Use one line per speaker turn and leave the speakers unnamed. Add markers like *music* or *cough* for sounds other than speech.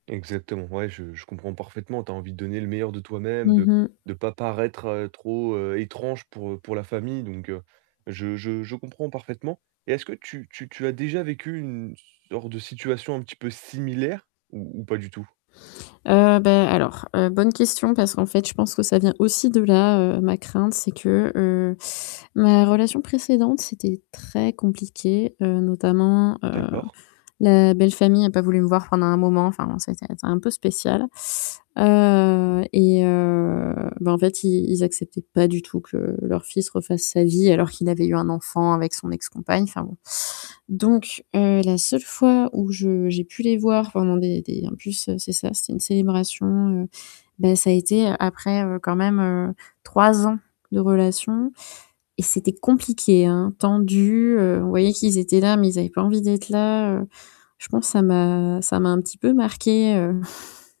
Exactement. Ouais, je je comprends parfaitement. Tu as envie de donner le meilleur de toi-même,
Mmh
de
mh.
de pas paraître trop, heu, étrange pour pour la famille, donc heu, je je je comprends parfaitement. Et est-ce que tu tu tu as déjà vécu une sorte de situation un petit peu similaire ou ou pas du tout?
Heu, bah, alors, heu, bonne question parce qu'en fait je pense que ça vient aussi de là, heu, ma crainte, c'est que, heu, ma relation précédente, c'était très compliqué, heu, notamment, heu,
D'accord.
la belle famille a pas voulu me voir pendant un moment, enfin c'était un peu spécial. Heu et heu, bah, en fait, ils ils acceptaient pas du tout que leur fils refasse sa vie alors qu'il avait eu un enfant avec son ex compagne, enfin bon. Donc heu, la seule fois où je j'ai pu les voir pendant des des, en plus, c'est ça, c'était une célébration, heu, bah, ça a été après quand même, heu, 3 ans de relation et c'était compliqué, hein, tendu, heu, on voyait qu'ils étaient là, mais ils avaient pas envie d'être là, heu. Je pense ça m'a ça m'a un petit peu marqué heu *chuckles*